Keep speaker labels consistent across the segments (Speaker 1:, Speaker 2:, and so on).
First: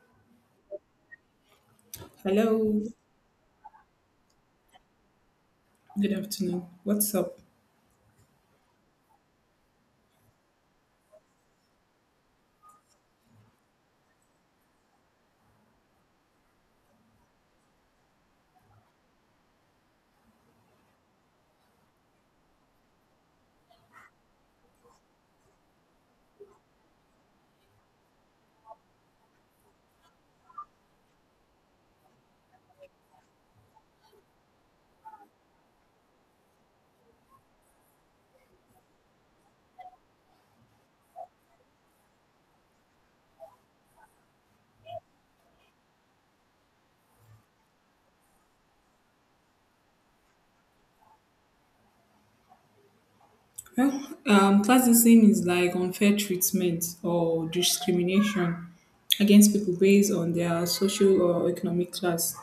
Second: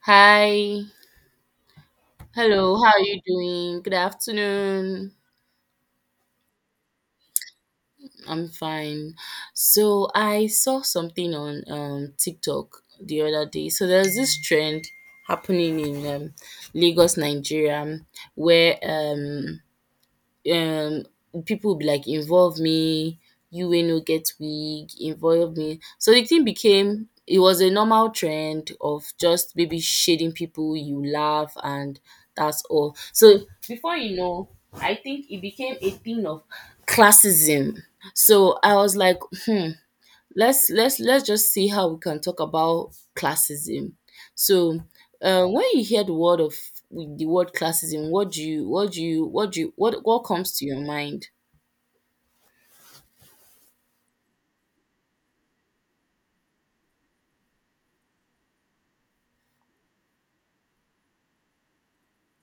Speaker 1: Hi. Hello.
Speaker 2: Hello,
Speaker 1: How are you doing? Good afternoon.
Speaker 2: good afternoon. What's up?
Speaker 1: I'm fine. So I saw something on TikTok the other day. So there's this trend happening in Lagos, Nigeria, where um people will be like involve me you wey no get wig involve me so the thing became it was a normal trend of just maybe shading people you laugh and that's all. So before you know, I think it became a thing of classism. So I was like, hmm, let's just see how we can talk about classism. So, when you hear the word classism, what do you what do you what do you what comes to your mind?
Speaker 2: Well, classism is like unfair treatment or discrimination against people based on their social or economic class.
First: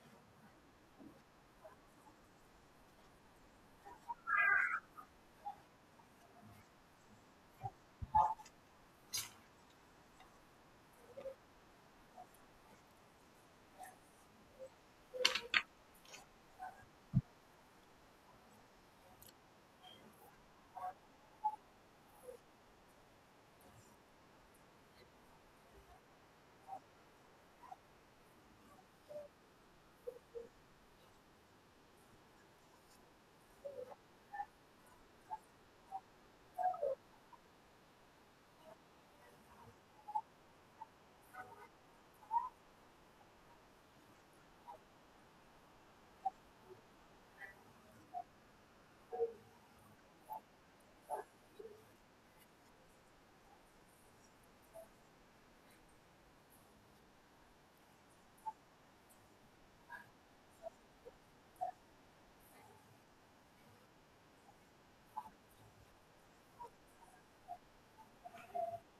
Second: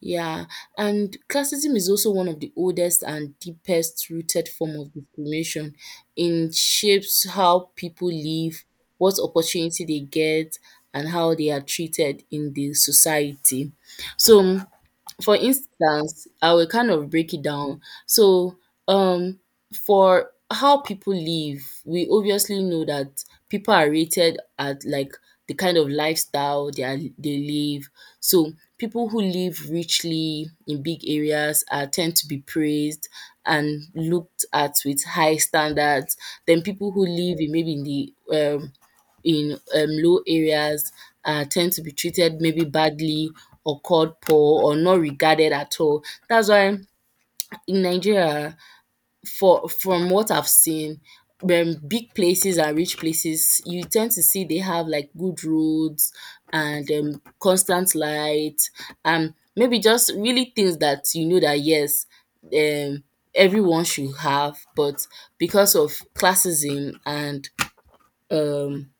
Speaker 1: Yeah, and classism is also one of the oldest and deepest rooted form of discrimination. It shapes how people live, what opportunity they get, and how they are treated in the society. So for instance, I will kind of break it down. So, um, for how people live, we obviously know that people are rated at like the kind of lifestyle they live. So, people who live richly in big areas are tend to be praised and looked at with high standards. Then people who live in maybe um in low areas tend to be treated maybe badly or called poor or not regarded at all. That's why in Nigeria, for from what I've seen, when big places and rich places, you tend to see they have like good roads and constant light and maybe just really things that you know that yes, um, everyone should have, but because of classism and um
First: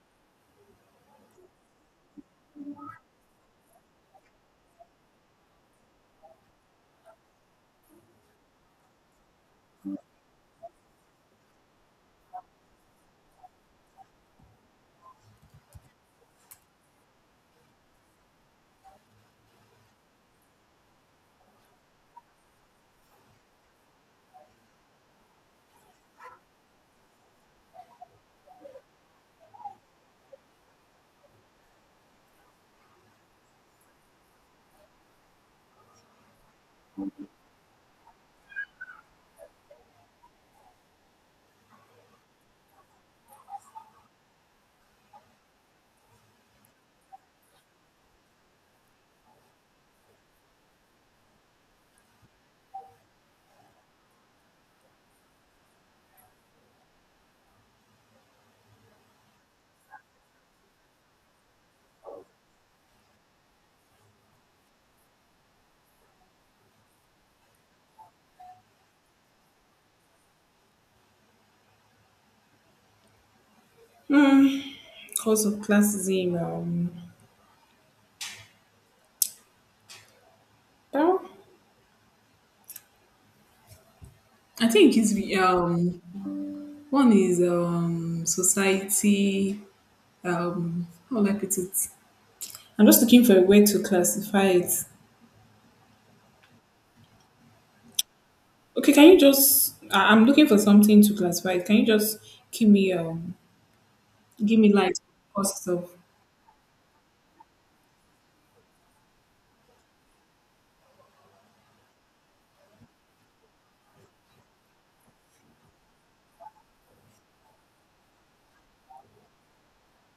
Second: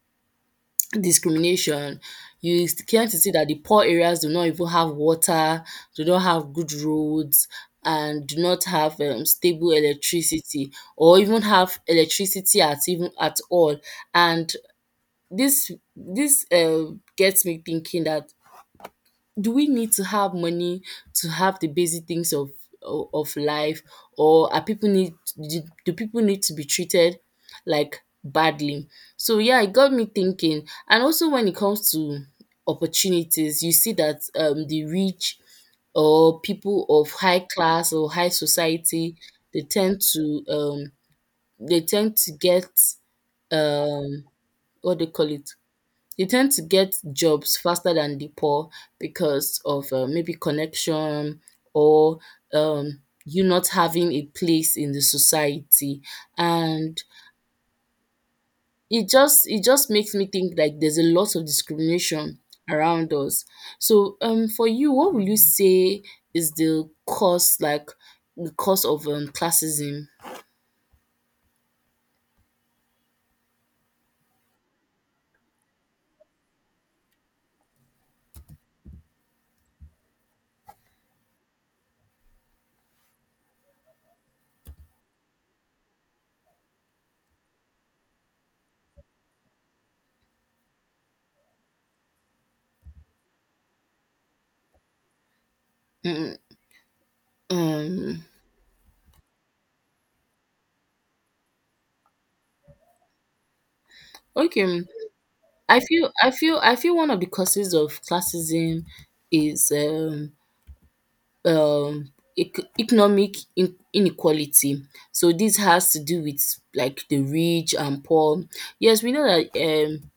Speaker 1: discrimination. You came to see that the poor areas do not even have water, do not have good roads, and do not have stable electricity, or even have electricity at all. And this gets me thinking that do we need to have money to have the basic things of of life, or are people need, do people need to be treated like badly? So yeah, it got me thinking. And also when it comes to opportunities, you see that the rich or people of high class or high society, they tend to um they tend to get um what they call it they tend to get jobs faster than the poor because of, maybe connection or, you not having a place in the society, and it just makes me think like there's a lot of discrimination around us. So, for you, what will you say is the cause, like, the cause of, classism?
Speaker 2: Hmm, cause of classism, well, I think it's one is society. How will I put it? I'm just looking for a way to classify it.
Speaker 1: Mm, um,
Speaker 2: Okay, can you just? I'm looking for something to classify it. Can you just give me give me
Speaker 1: okay.
Speaker 2: light cost
Speaker 1: I
Speaker 2: of.
Speaker 1: feel I feel I feel one of the causes of classism is, um economic inequality. So this has to do with like the rich and poor. Yes, we know that um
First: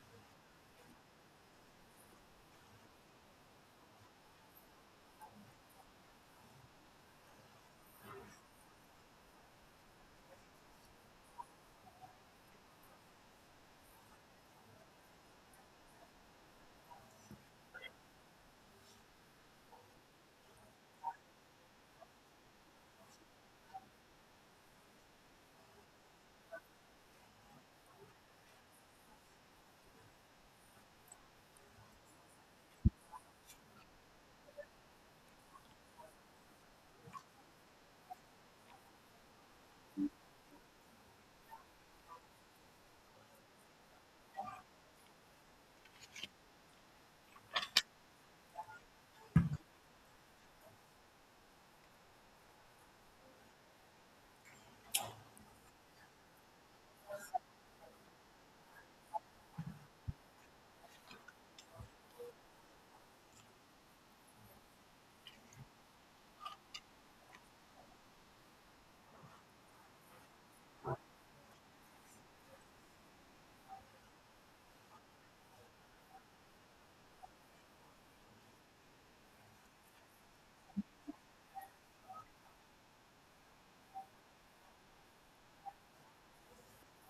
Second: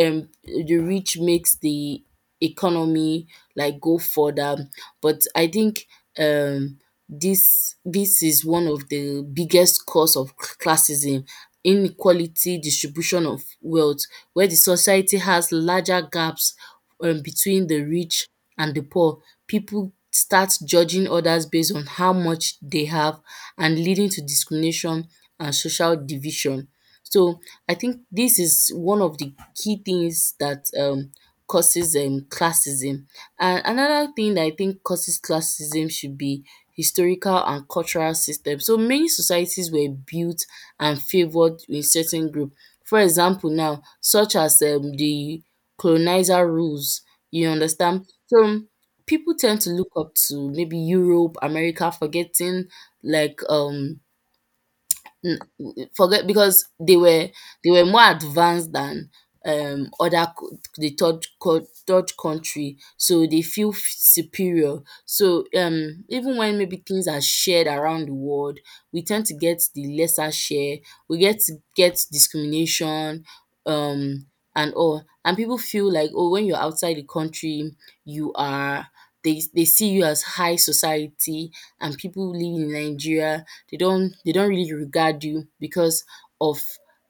Speaker 1: um the rich makes the economy like go further, but I think um this this is one of the biggest cause of classism, inequality distribution of wealth where the society has larger gaps between the rich and the poor. People start judging others based on how much they have, and leading to discrimination and social division. So I think this is one of the key things that causes classism. And another thing that I think causes classism should be historical and cultural system. So many societies were built and favored in certain group. For example now, such as the colonizer rules, you understand? So people tend to look up to maybe Europe, America, forgetting like N- forget because they were, more advanced than other co- the third co- third country, so they feel superior. So even when maybe things are shared around the world, we tend to get the lesser share, we get to get discrimination, um and all. And people feel like, oh, when you're outside the country you are, they see you as high society, and people living in Nigeria, they don't really regard you because of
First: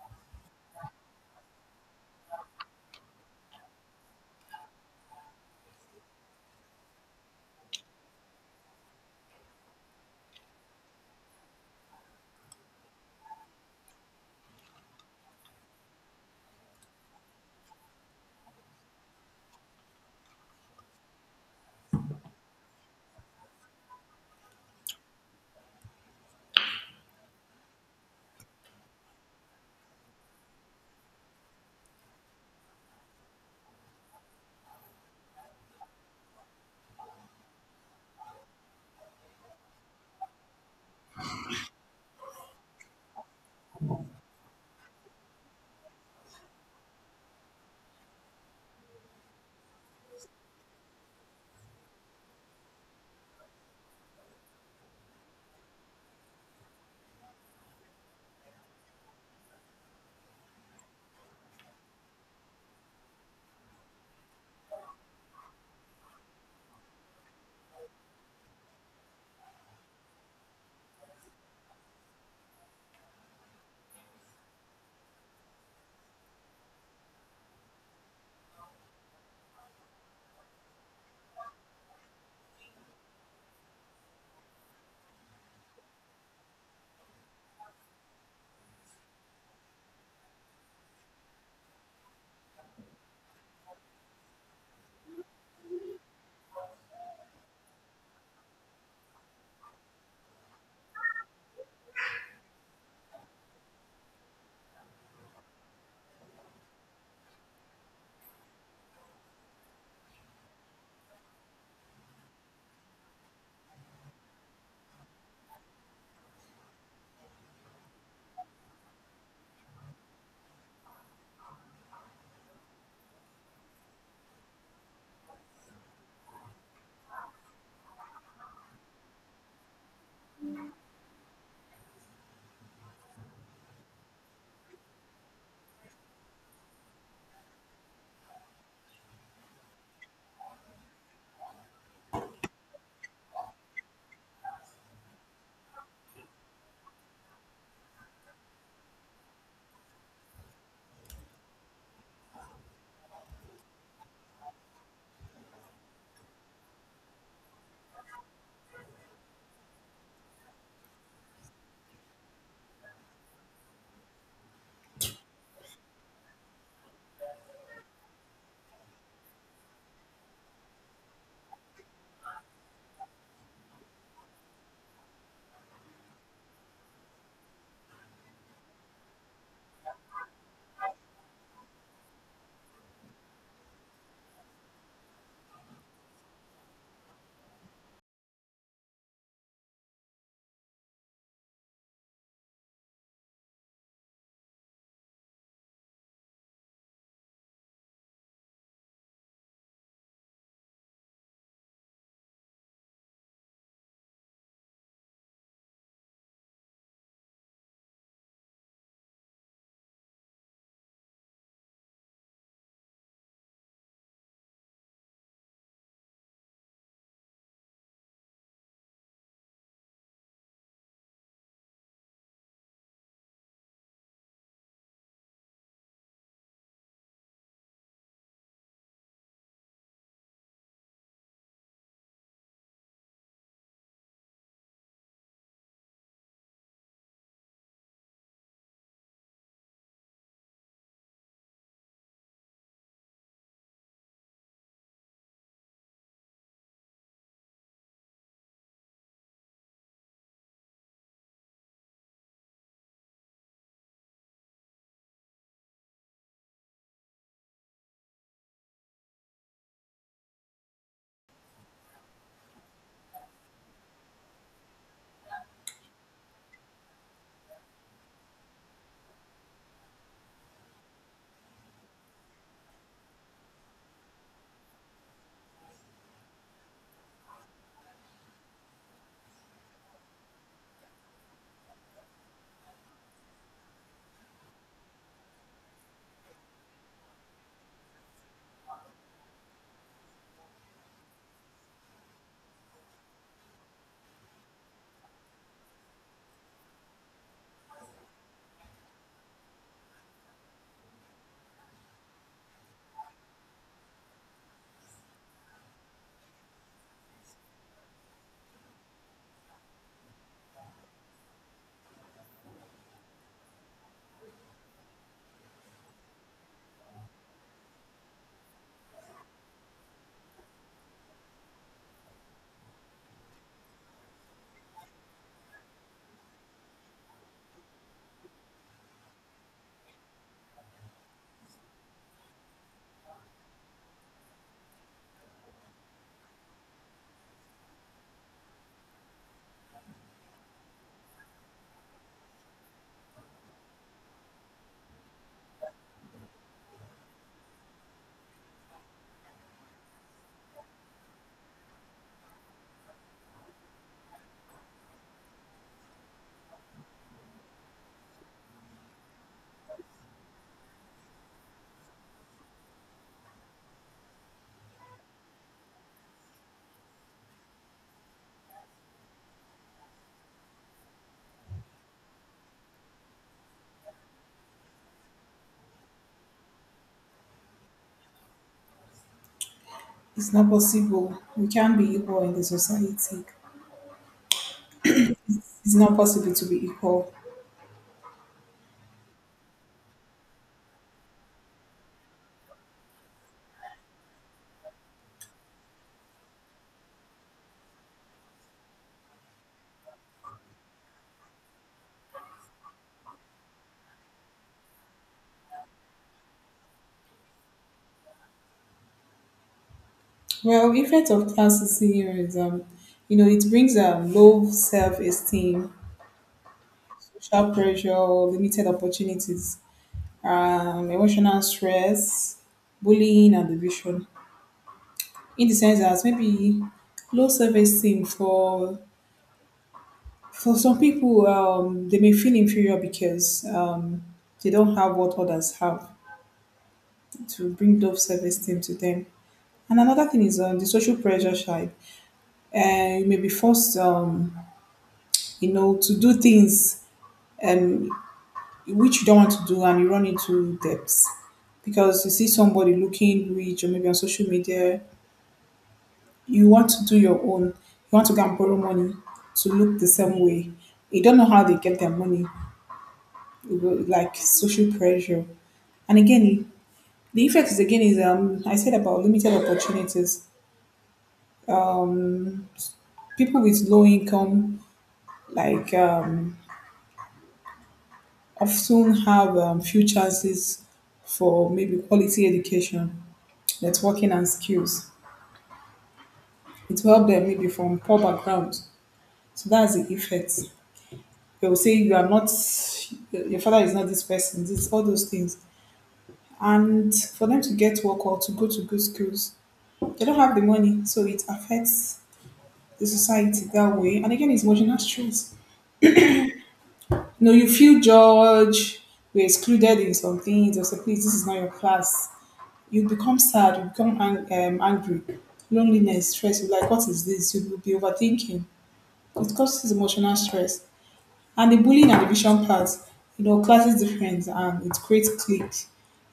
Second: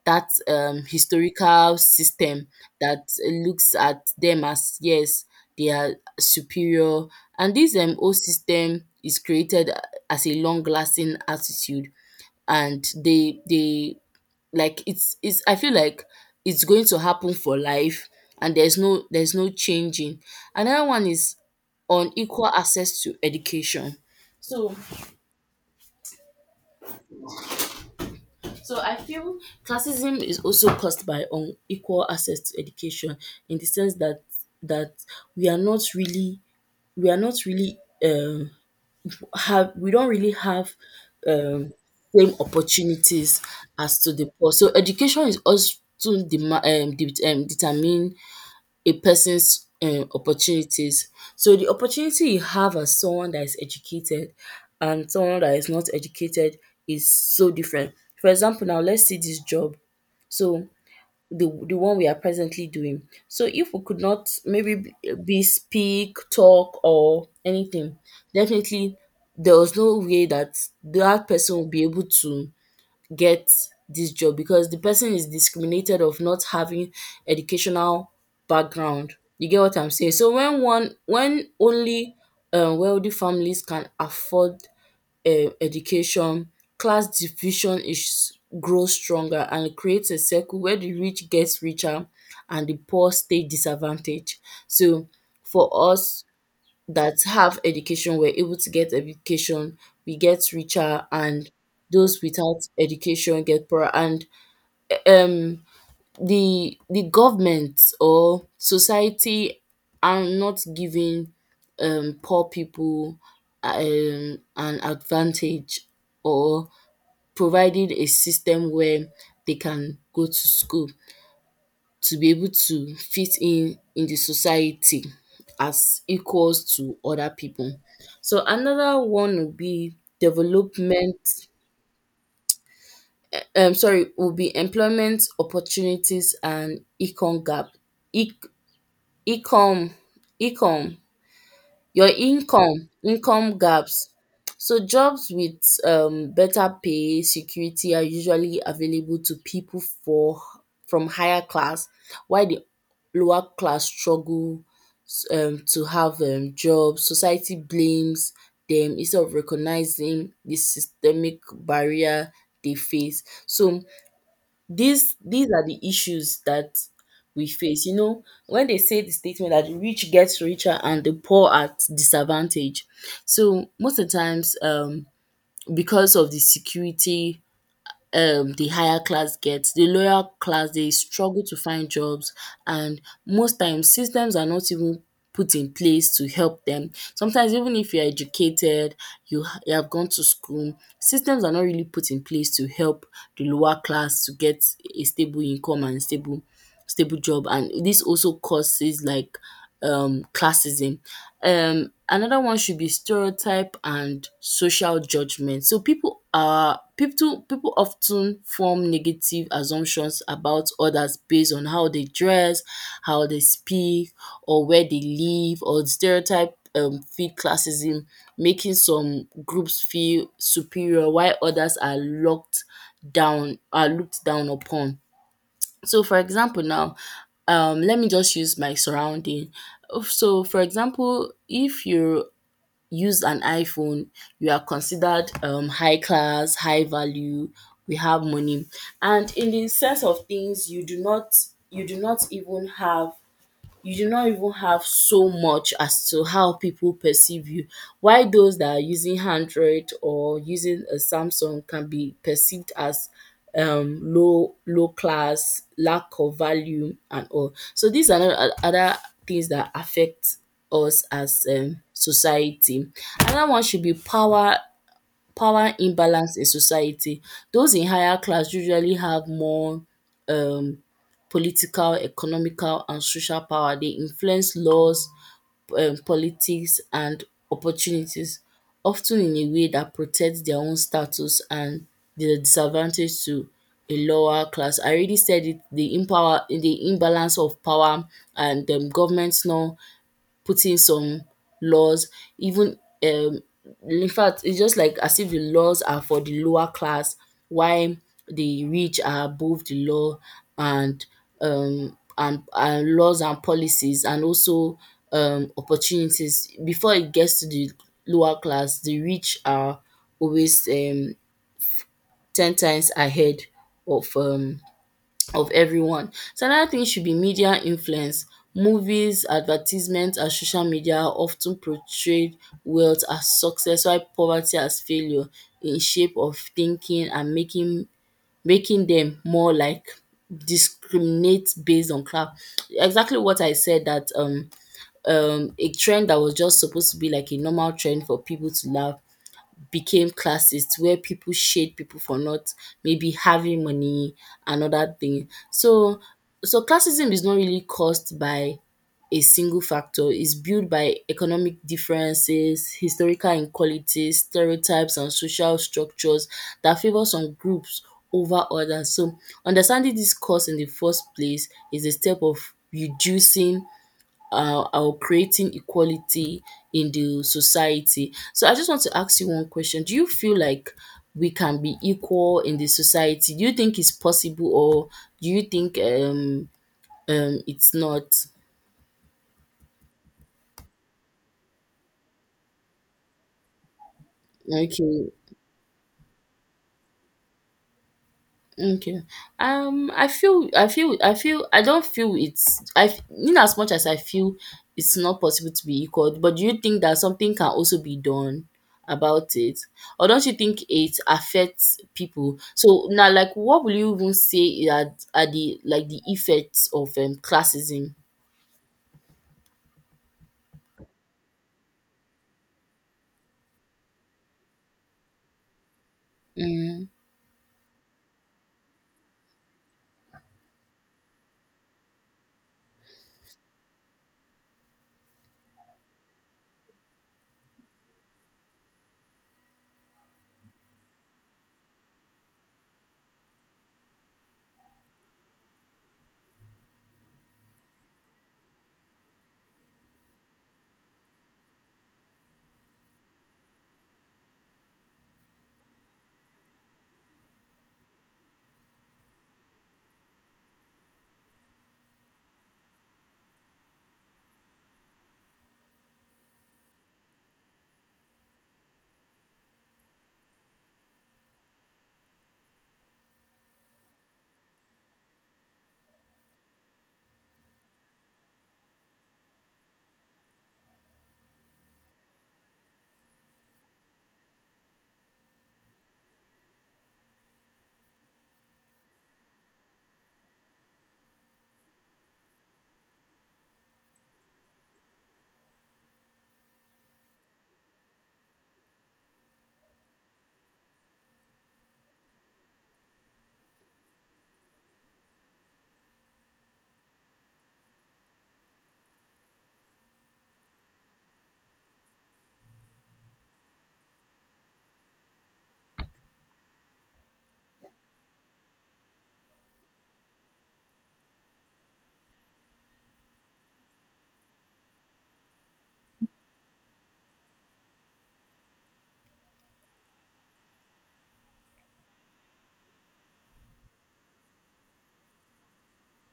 Speaker 1: that historical system that looks at them as yes, they are superior. And this whole system is created as a long lasting attitude, and they like it's, I feel like it's going to happen for life and there's no changing. Another one is unequal access to education. So, so I feel classism is also caused by unequal access to education, in the sense that we are not really, we are not really um have we don't really have um same opportunities as to the poor. So education is also determine a person's opportunities. So the opportunity you have as someone that is educated and someone that is not educated is so different. For example, now let's see this job. So the one we are presently doing. So if we could not maybe be speak, talk or anything, definitely there was no way that that person will be able to get this job, because the person is discriminated of not having educational background. You get what I'm saying? So when only wealthy families can afford education, class division is, grows stronger, and it creates a circle where the rich gets richer and the poor stay disadvantaged. So for us that have education, we're able to get education, we get richer, and those without education get poorer. And um the government or society are not giving poor people an advantage, or providing a system where they can go to school to be able to fit in the society as equals to other people. So another one would be development, sorry, would be employment opportunities and econ gap. Income, income, your income, income gaps. So jobs with better pay, security are usually available to people for from higher class, while the lower class struggle to have jobs. Society blames dem instead of recognizing the systemic barrier they face. So these are the issues that we face. You know, when they say the statement that the rich gets richer and the poor at disadvantage. So most of the times, because of the security the higher class gets. The lower class, they struggle to find jobs, and most times systems are not even put in place to help them. Sometimes even if you're educated, you have gone to school, systems are not really put in place to help the lower class to get a stable income and stable job. And this also causes like classism. Another one should be stereotype and social judgment. So people are people people often form negative assumptions about others based on how they dress, how they speak, or where they live, or stereotype feed classism, making some groups feel superior while others are locked down are looked down upon. So for example now, let me just use my surrounding. So for example, if you use an iPhone, you are considered high class, high value, we have money. And in the sense of things, you do not even have you do not even have so much as to how people perceive you. Why those that are using Android or using a Samsung can be perceived as low class, lack of value and all. So these are not other things that affect us as society. Another one should be power imbalance in society. Those in higher class usually have more um political, economical and social power. They influence laws, politics and opportunities, often in a way that protects their own status and the disadvantage to a lower class. I already said it, the imbalance of power, and government not put in some laws even, um in fact it's just like as if the laws are for the lower class while the rich are above the law. And laws and policies and also opportunities, before it gets to the lower class, the rich are always ten times ahead of um of everyone. So another thing should be media influence. Movies, advertisements, and social media are often portrayed wealth as success while poverty as failure, in shape of thinking and making them more like discriminate based on class. Exactly what I said that a trend that was just supposed to be like a normal trend for people to laugh became classist, where people shade people for not maybe having money and other thing. So so classism is not really caused by a single factor. It's built by economic differences, historical inequalities, stereotypes, and social structures that favor some groups over others. So, understanding this cause in the first place is a step of reducing or creating equality in the society. So I just want to ask you one question. Do you feel like we can be equal in the society? Do you think it's possible or do you think it's not?
Speaker 2: It's not possible. We can't be equal in the society.
Speaker 1: Okay,
Speaker 2: It's not possible to be equal.
Speaker 1: Okay. I feel, I feel, I feel, I don't feel it's, I, f- in as much as I feel it's not possible to be equal, but do you think that something can also be done about it? Or don't you think it affects people? So now, like, what will you even say are the effects of classism?
Speaker 2: Well, effect of classism, you know, it brings low self-esteem,
Speaker 1: Mm,
Speaker 2: social pressure, limited opportunities, emotional stress, bullying, and division. In the sense that maybe low self-esteem for some people, they may feel inferior because they don't have what others have to bring those service team to them. And another thing is on the social pressure side. You may be forced, you know, to do things, um, which you don't want to do, and you run into debts because you see somebody looking rich or maybe on social media. You want to do your own. You want to go and borrow money to look the same way. You don't know how they get their money. Like, social pressure. And again, the effect is again is, I said about limited opportunities. Um, People with low income, like, often have, few chances for maybe quality education, networking and skills. It will help them maybe from poor background. So that's the effect. They will say you are not, your father is not this person, this, all those things. And for them to get work or to go to good schools, they don't have the money, so it affects the society that way. And again, it's marginal stress. No, you feel judged, you're excluded in some things, or say, please, this is not your class. You become sad, you become angry, loneliness, stress. You're like, what is this? You will be overthinking. It causes emotional stress. And the bullying and division part, you know, class is different and it creates clique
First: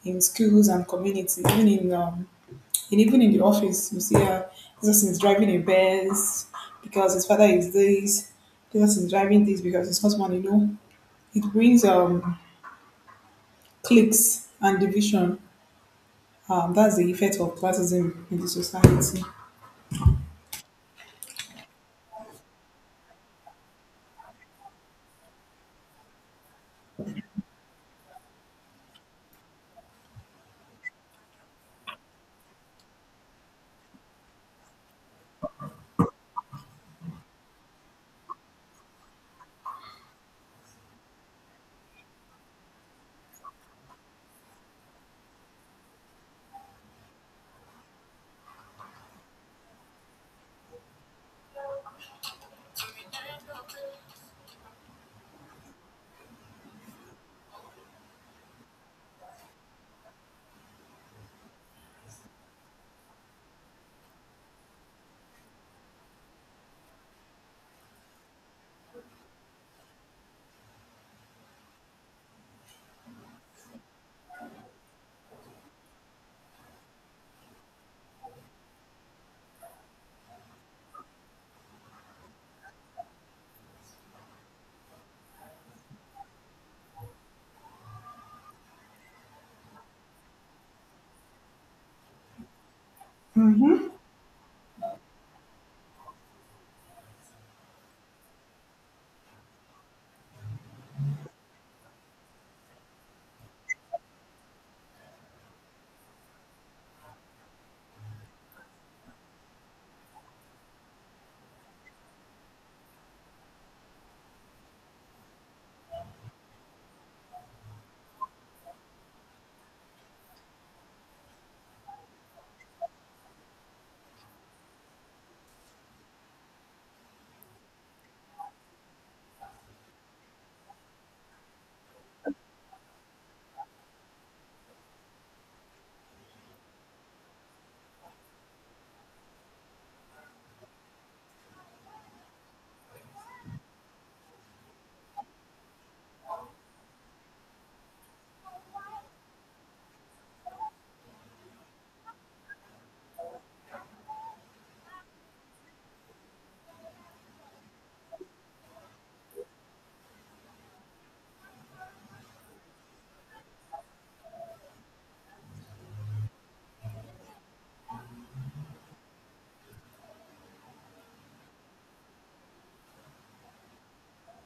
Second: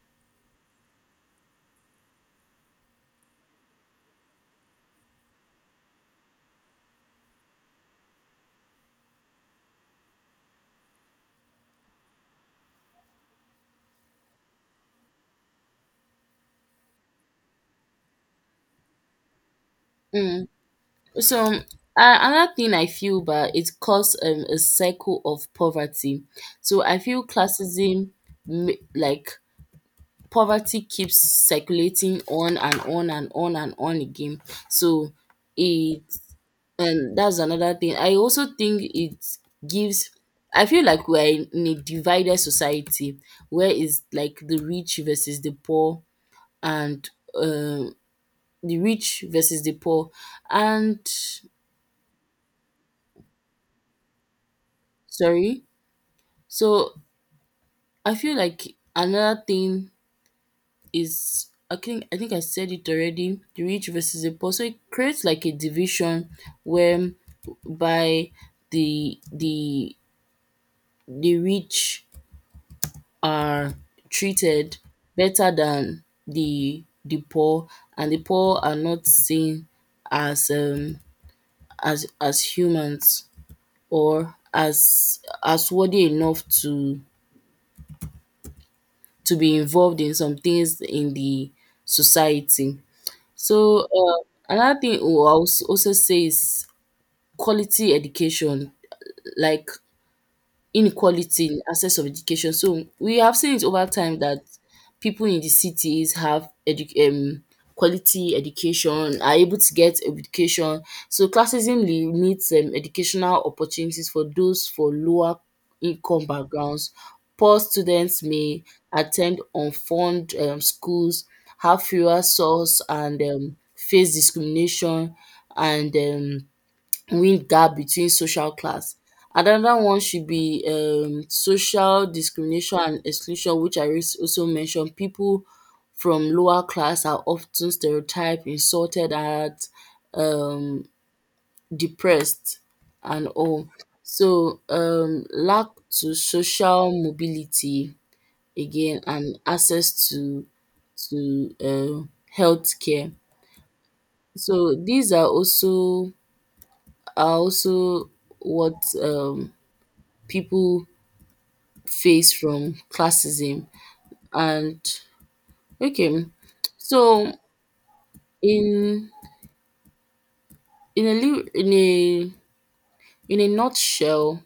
Speaker 2: in schools and community, even in, and even in the office. You see, this person is driving a Benz because his father is this. This person is driving this because his husband. You know, it brings cliques and division. That's the effect of classism in the society.
Speaker 1: mm. So another thing I feel but it causes a cycle of poverty. So I feel classism ma- like poverty keeps circulating on and on and on and on again. So it and that's another thing. I also think it gives I feel like we're in a divided society where is like the rich versus the poor and um the rich versus the poor, and sorry. So I feel like another thing is I think I said it already, the rich versus the poor. So it creates like a division where by the the the rich are treated better than the poor, and the poor are not seen as humans, or as worthy enough to be involved in some things in the society. So another thing I will also say is quality education. Like inequality in access of education. So we have seen it over time that people in the cities have quality education, are able to get education. So classism limits educational opportunities for those for lower income backgrounds. Poor students may attend unfunded schools, have fewer source, and face discrimination, and real gap between social class. Another one should be social discrimination and exclusion, which I also mentioned. People from lower class are often stereotyped, insulted, and um depressed and all. So lack to social mobility again, and access to to um healthcare. So these are also what people face from classism. And okay, so in in a li- in a nutshell,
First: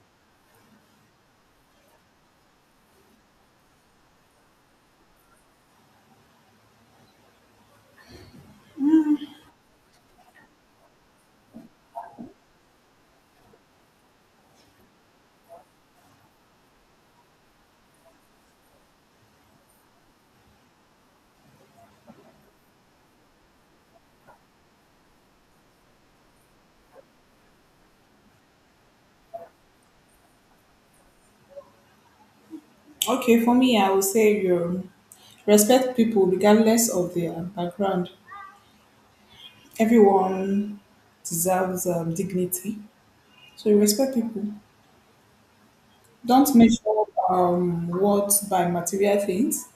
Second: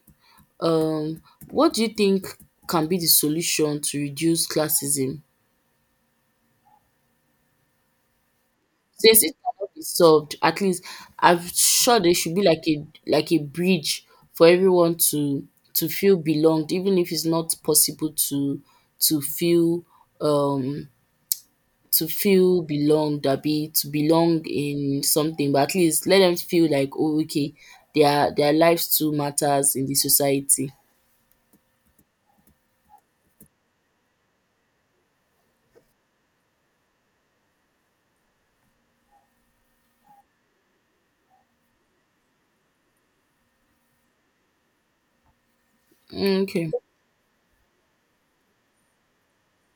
Speaker 1: um what do you think can be the solution to reduce classism, since it cannot be solved? At least I'm sure there should be like a bridge for everyone to feel belonged, even if it's not possible to to feel um feel belonged, to belong in something, but at least let them feel like, oh, okay, their lives too matters in the society.
Speaker 2: Okay, for me, I would say, respect people regardless of their background. Everyone deserves, dignity, so you respect people.
Speaker 1: Mm,
Speaker 2: Don't
Speaker 1: okay.
Speaker 2: measure, worth by material things.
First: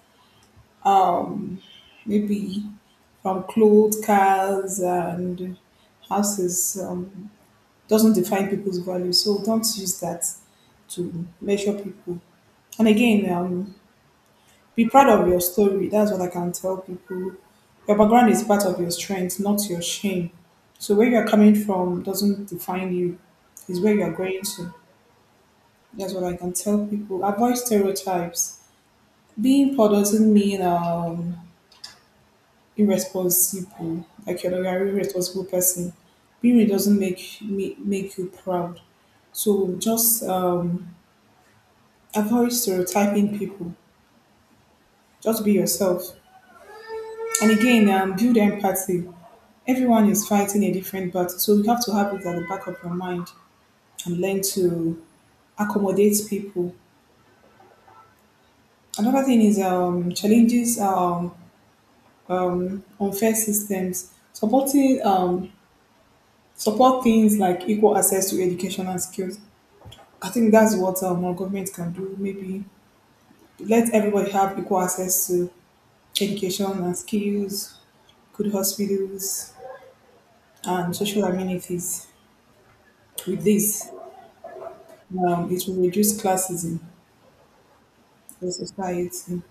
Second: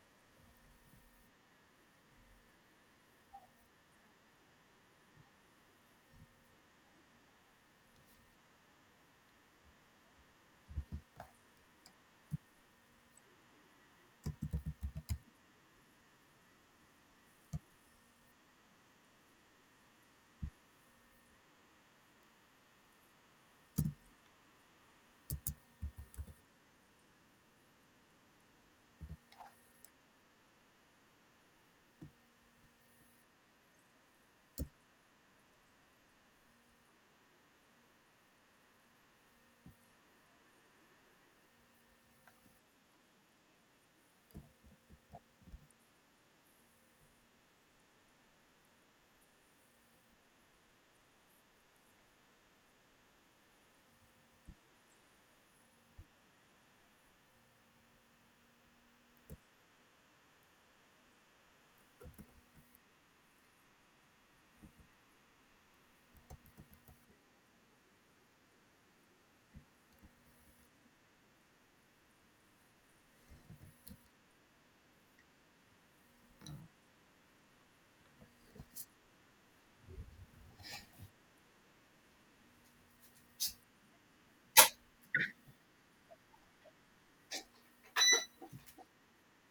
Speaker 2: Um, Maybe from clothes, cars, and houses, doesn't define people's value. So don't use that to measure people. And again, be proud of your story. That's what I can tell people. Your background is part of your strength, not your shame. So where you're coming from doesn't define you. It's where you're going to. That's what I can tell people. Avoid stereotypes. Being poor doesn't mean, irresponsible. Like, you're not an irresponsible person. Being rich doesn't make me make you proud. So just, avoid stereotyping people. Just be yourself. And again, build empathy. Everyone is fighting a different battle, so you have to have it at the back of your mind and learn to accommodate people. Another thing is, challenges, unfair systems. Supporting, support things like equal access to education and skills. I think that's what, our government can do. Maybe let everybody have equal access to education and skills, good hospitals, and social amenities. With this, it will reduce classism the society.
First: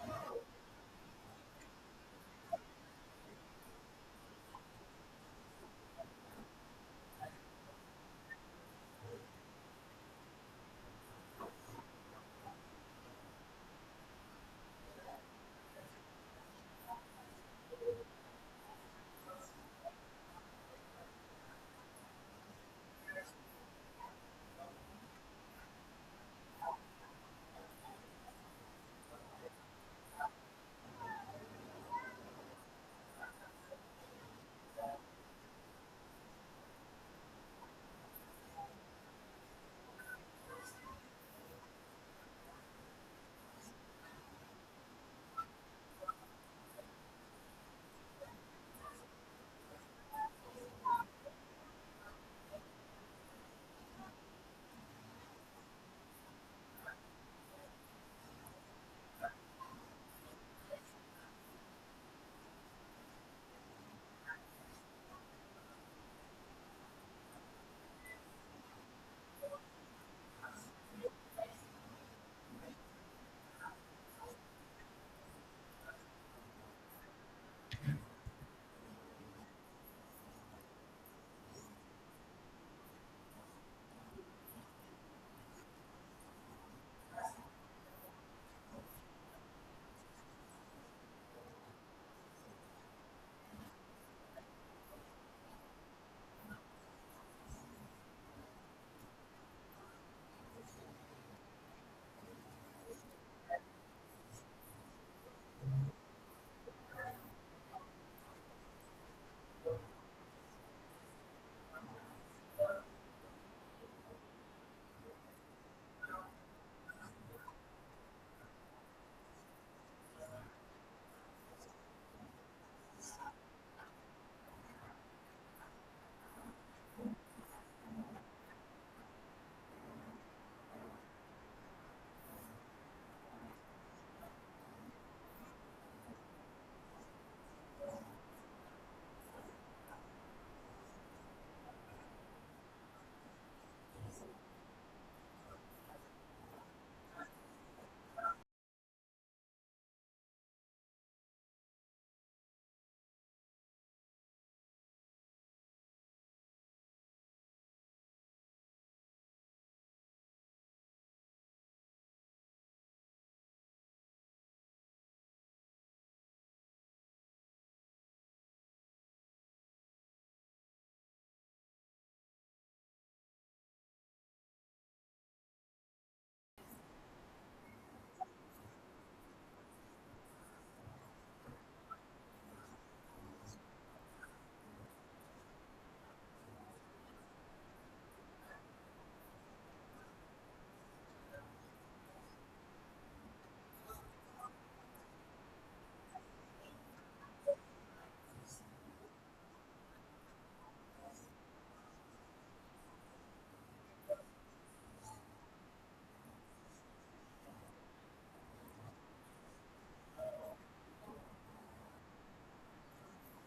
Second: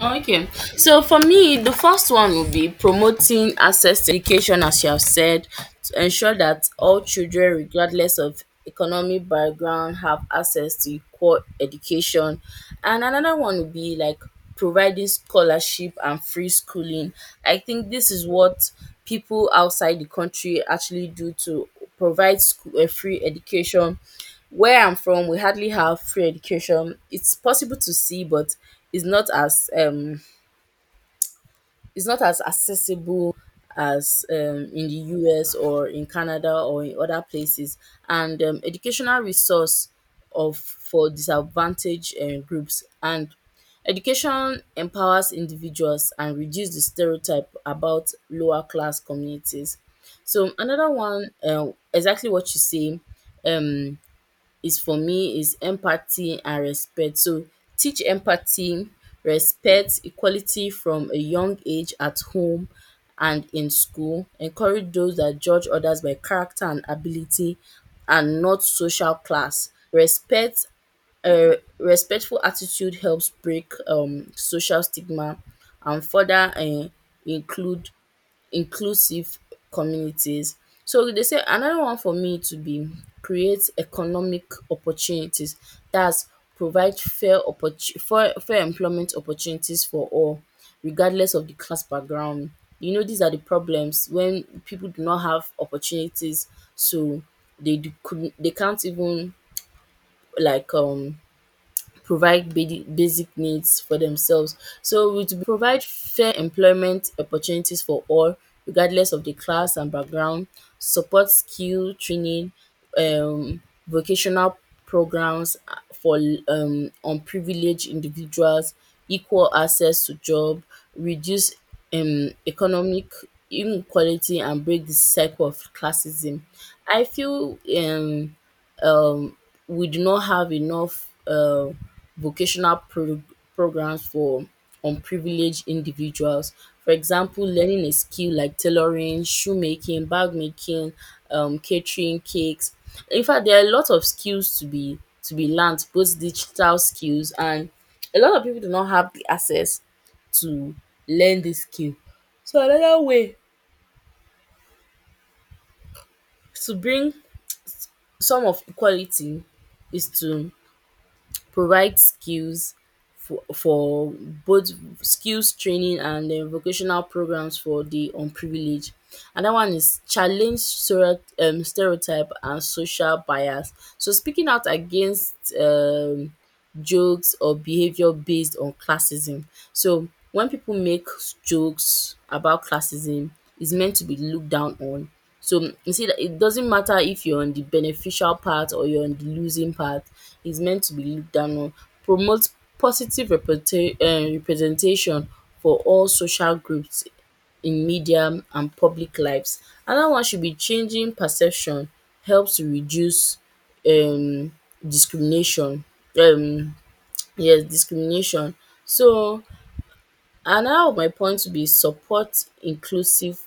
Speaker 1: Okay. So for me, the first one would be promoting access to education, as you have said, to ensure that all children, regardless of economic background, have access to equal education. And another one would be like providing scholarship and free schooling. I think this is what people outside the country actually do to provide free education. Where I'm from, we hardly have free education. It's possible to see, but is not as um is not as accessible as in the US or in Canada or in other places, and educational resource of for disadvantaged groups, and education empowers individuals and reduce the stereotype about lower class communities. So another one, exactly what you say, um is, for me, is empathy and respect. So teach empathy, respect, equality from a young age at home and in school. Encourage those that judge others by character and ability, and not social class. Respect respectful attitude helps break social stigma and further include inclusive communities. So they say another one for me to be create economic opportunities dats provide fair fair employment opportunities for all, regardless of the class background. You know, these are the problems when people do not have opportunities, so they do could they can't even like provide basic needs for themselves. So we to provide fair employment opportunities for all, regardless of the class and background, support skill training, um, vocational programs for unprivileged individuals, equal access to job, reduce economic inequality, and break the cycle of classism. I feel um, we do not have enough vocational pro- programs for unprivileged individuals. For example, learning a skill like tailoring, shoemaking, bag making, catering, cakes. In fact, there are a lot of skills to be learned, both digital skills, and a lot of people do not have the access to learn this skill. So another way to bring some of equality is to provide skills for, both skills training and vocational programs for the unprivileged. Another one is challenge stereotype and social bias. So speaking out against jokes or behavior based on classism. So when people make jokes about classism, it's meant to be looked down on. So you see that it doesn't matter if you're on the beneficial part or you're on the losing part, it's meant to be looked down on. Promote positive representation for all social groups in media and public lives. Another one should be changing perception helps to reduce um discrimination um Yes, discrimination. So another of my points would be support inclusive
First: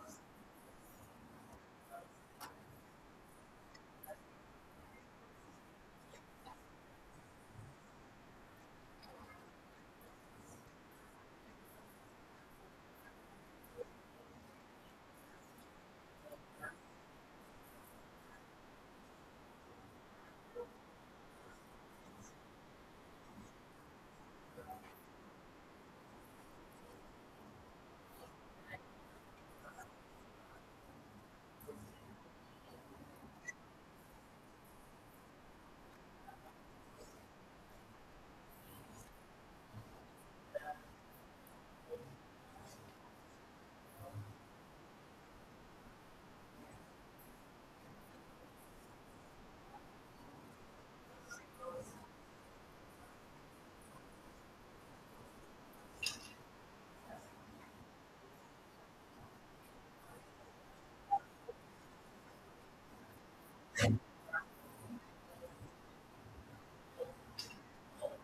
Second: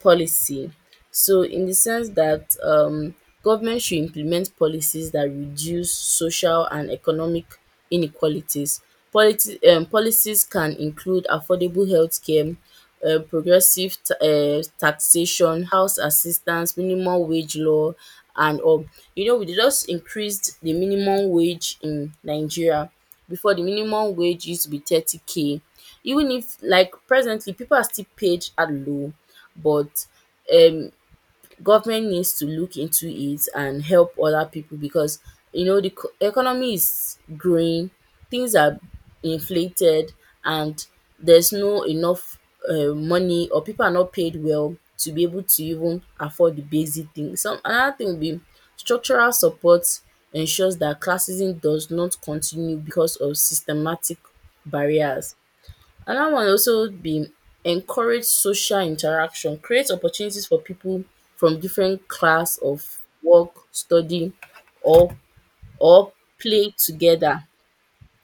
Speaker 1: policy. So in the sense that government should implement policies that reduce social and economic inequalities. Policies can include affordable healthcare, progressive taxation, house assistance, minimum wage law, and all. You know, we just increased the minimum wage in Nigeria. Before, the minimum wage used to be 30K. Even if, like, presently, people are still paid at low, but um government needs to look into it and help other people. Because, you know, the economy is growing, things are inflated, and there's no enough money, or people are not paid well to be able to even afford the basic things. Some another thing would be structural support ensures that classism does not continue because of systematic barriers. Another one also be encourage social interaction, create opportunities for people from different class of work, study, or or play together.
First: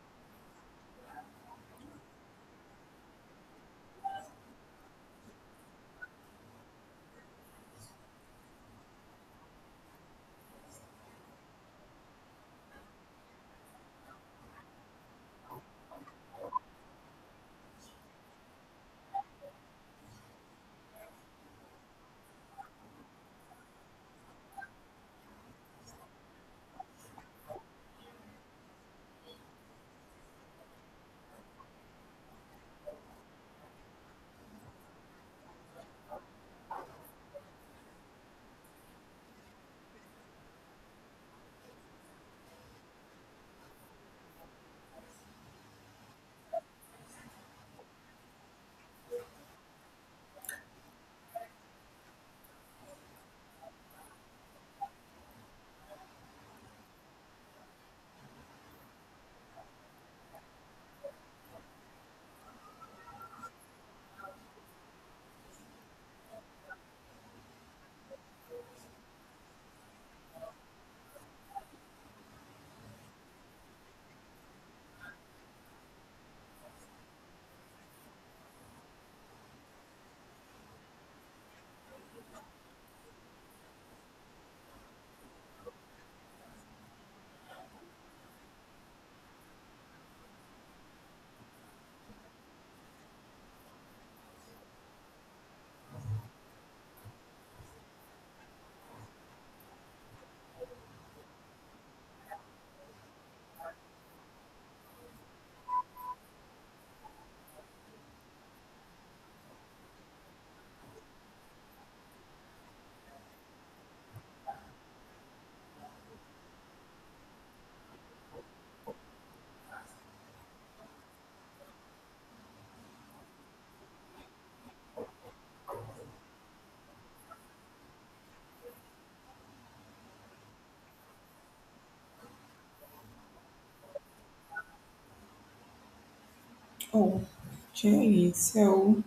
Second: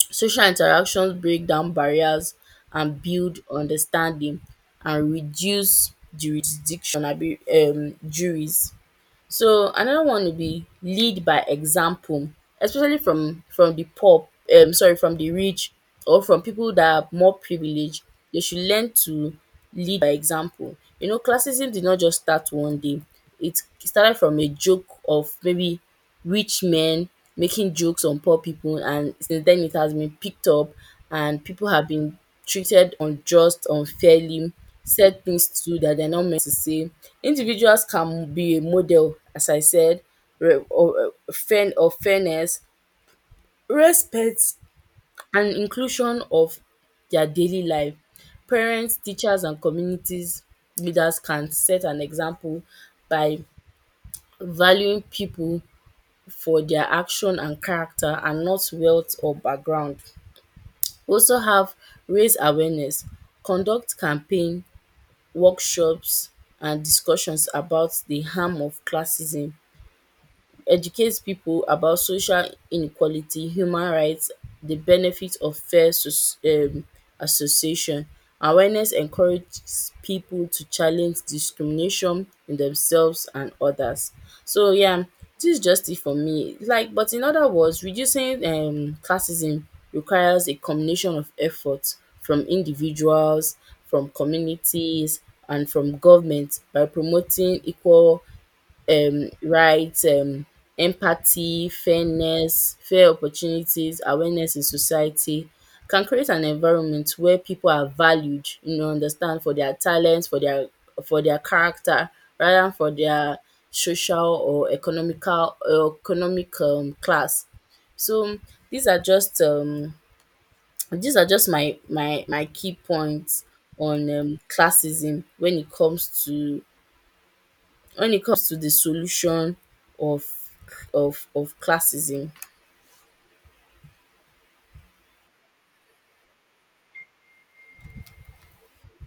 Speaker 1: Social interactions break down barriers and build understanding and reduce jurisdiction abi juries. So another one would be lead by example, especially from the poor, sorry, from the rich, or from people that are more privileged. They should learn to lead by example. You know, classism did not just start one day. It started from a joke of maybe rich men making jokes on poor people, and since then it has been picked up, and people have been treated unjust unfairly, said things too that they're not meant to say. Individuals can be a model, as I said, re- or fair of fairness, respect, and inclusion of their daily life. Parents, teachers, and communities leaders can set an example by valuing people for dia action and character, and not wealth or background. We also have raise awareness, conduct campaign, workshops, and discussions about di harm of classism, educates people about social inequality, human rights, the benefits of fair association. Awareness encourages people to challenge discrimination in themselves and others. So yeah, this is just it for me. Like, but in other words, reducing classism requires a combination of efforts from individuals, from communities, and from government. By promoting equal rights, empathy, fairness, fair opportunities, awareness in society, can create an environment where people are valued, you know, understand for their talents, for their character, rather than for their social or economic class. So these are just my key points on classism, when it comes to the solution of classism.
Speaker 2: Oh, okay. So,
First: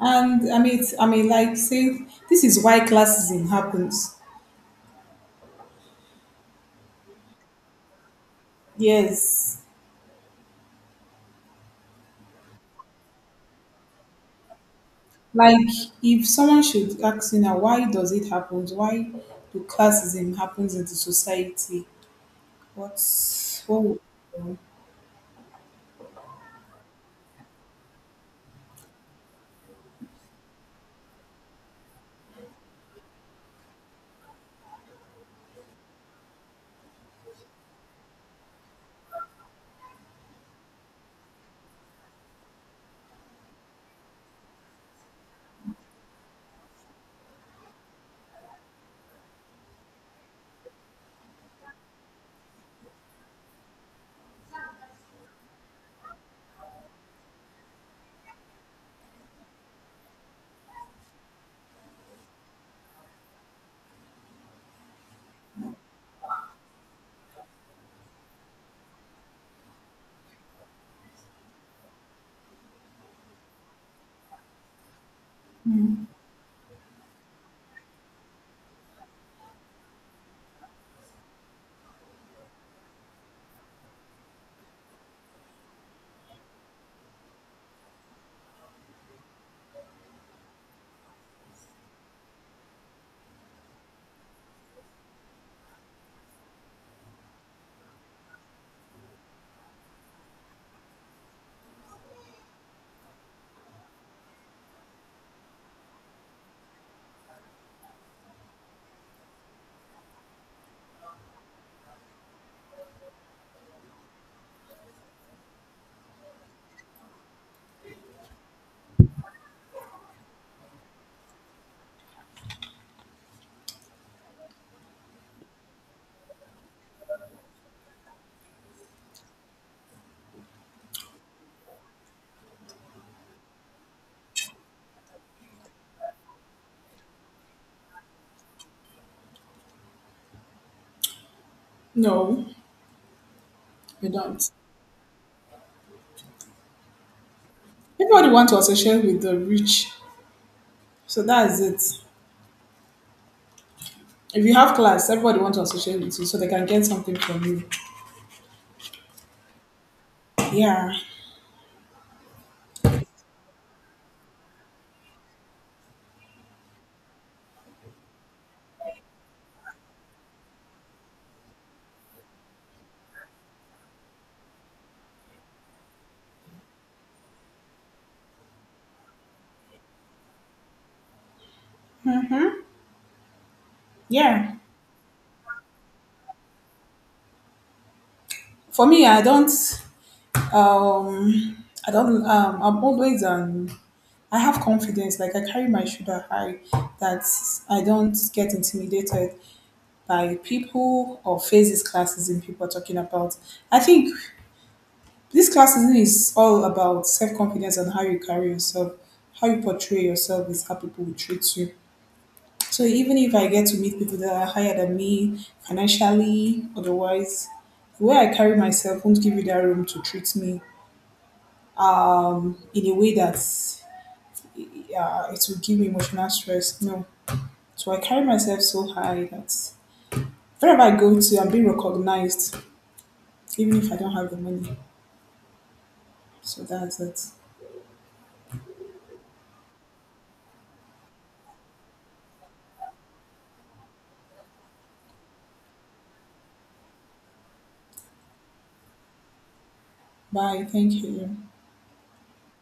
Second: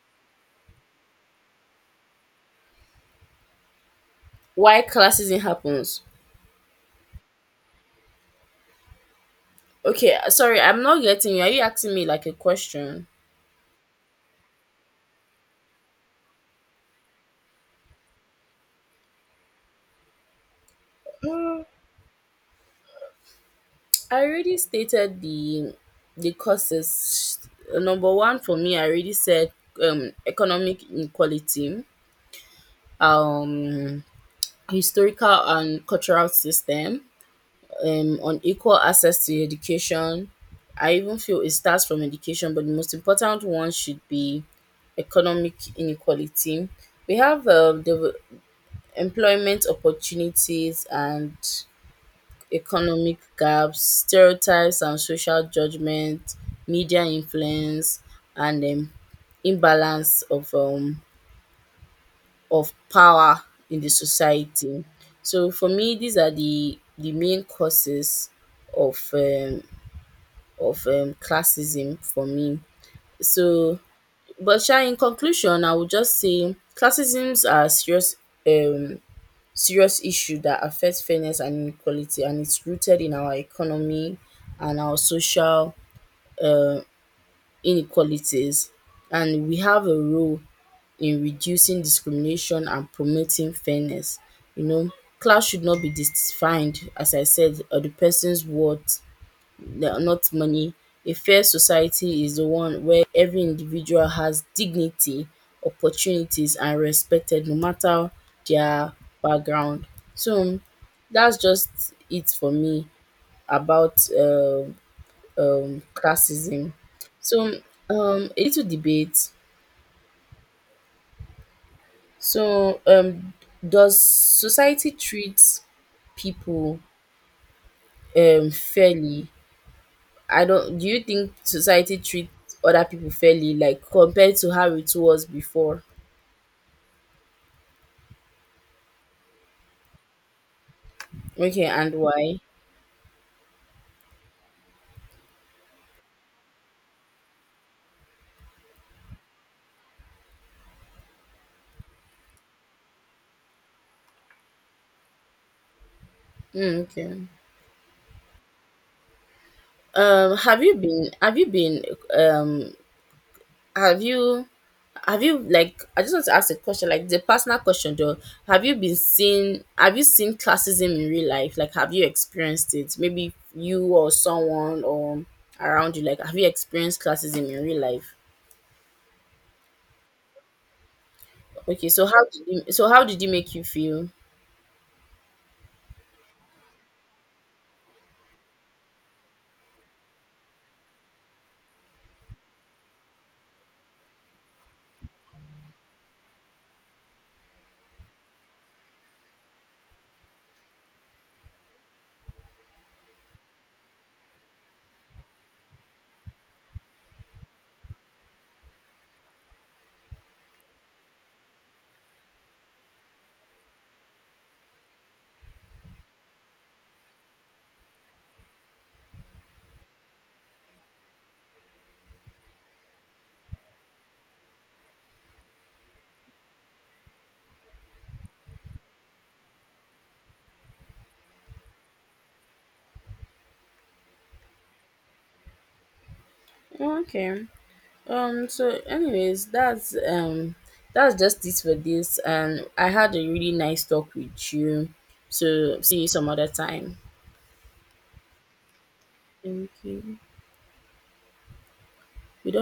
Speaker 2: and like, say, this is why classism happens.
Speaker 1: Why classism happens?
Speaker 2: Yes.
Speaker 1: Okay, sorry, I'm not getting you. Are you asking me like a question?
Speaker 2: Like, if someone should ask you now, why does it happen? Why do classism happens in the
Speaker 1: Mm,
Speaker 2: society? What's what? Would
Speaker 1: I
Speaker 2: you
Speaker 1: already
Speaker 2: do?
Speaker 1: stated the causes. Number one for me, I already said, economic inequality, um historical and cultural system, on equal access to education. I even feel it starts from education, but the most important one should be economic inequality. We have, the employment opportunities and economic gaps, stereotypes and social judgment, media influence, and imbalance of power in the society. So for me, these are the main causes of classism for me. So, but sha, in conclusion, I would just say classisms are serious, um, serious issue that affects fairness and inequality, and it's rooted in our economy and our social uh, inequalities. And we have a role in reducing discrimination and promoting fairness. You know, class should not be defined, as I said, or the person's worth, the not money. A fair society is the one where every individual has dignity, opportunities, and respected, no matter their background. So that's just it for me about classism. So a little debate. So does society treat people fairly? I don't. Do you think society treats other people fairly, like compared to how it was before? Okay, and why?
Speaker 2: No, you don't. Everybody wants to associate with the rich, so that is it. If you have class, everybody wants to associate with you, so they can
Speaker 1: Mm,
Speaker 2: get something
Speaker 1: okay.
Speaker 2: from you.
Speaker 1: Um, have you
Speaker 2: Yeah,
Speaker 1: been? Have you been? Um, have you? Have you? I just want to ask a question, like the personal question, though. Have you been seen? Have you seen classism in real life? Like, have you experienced it? Maybe you or someone or around you. Like, have you experienced classism in real life? Okay, so how did it make you feel?
Speaker 2: yeah. For me, I don't. I don't. I'm always. I have confidence. Like, I carry my shoulder high. That I don't get intimidated by people or face classism people are talking about. I think this classism is all about self confidence and how you carry yourself, how you portray yourself is how people will treat you. So even if I get to meet people that are higher than me financially, otherwise, the way I carry myself won't give you that room to treat me, in a way that's, yeah, it will give me emotional stress. No. So I carry myself so high that wherever I go to, I'm being recognized, even if I don't have the money. So that's it.
Speaker 1: Okay. So anyways, that's just it for this, and I had a really nice talk with you. So see you some other time. Thank you.
Speaker 2: Bye. Thank you.
Speaker 1: We don't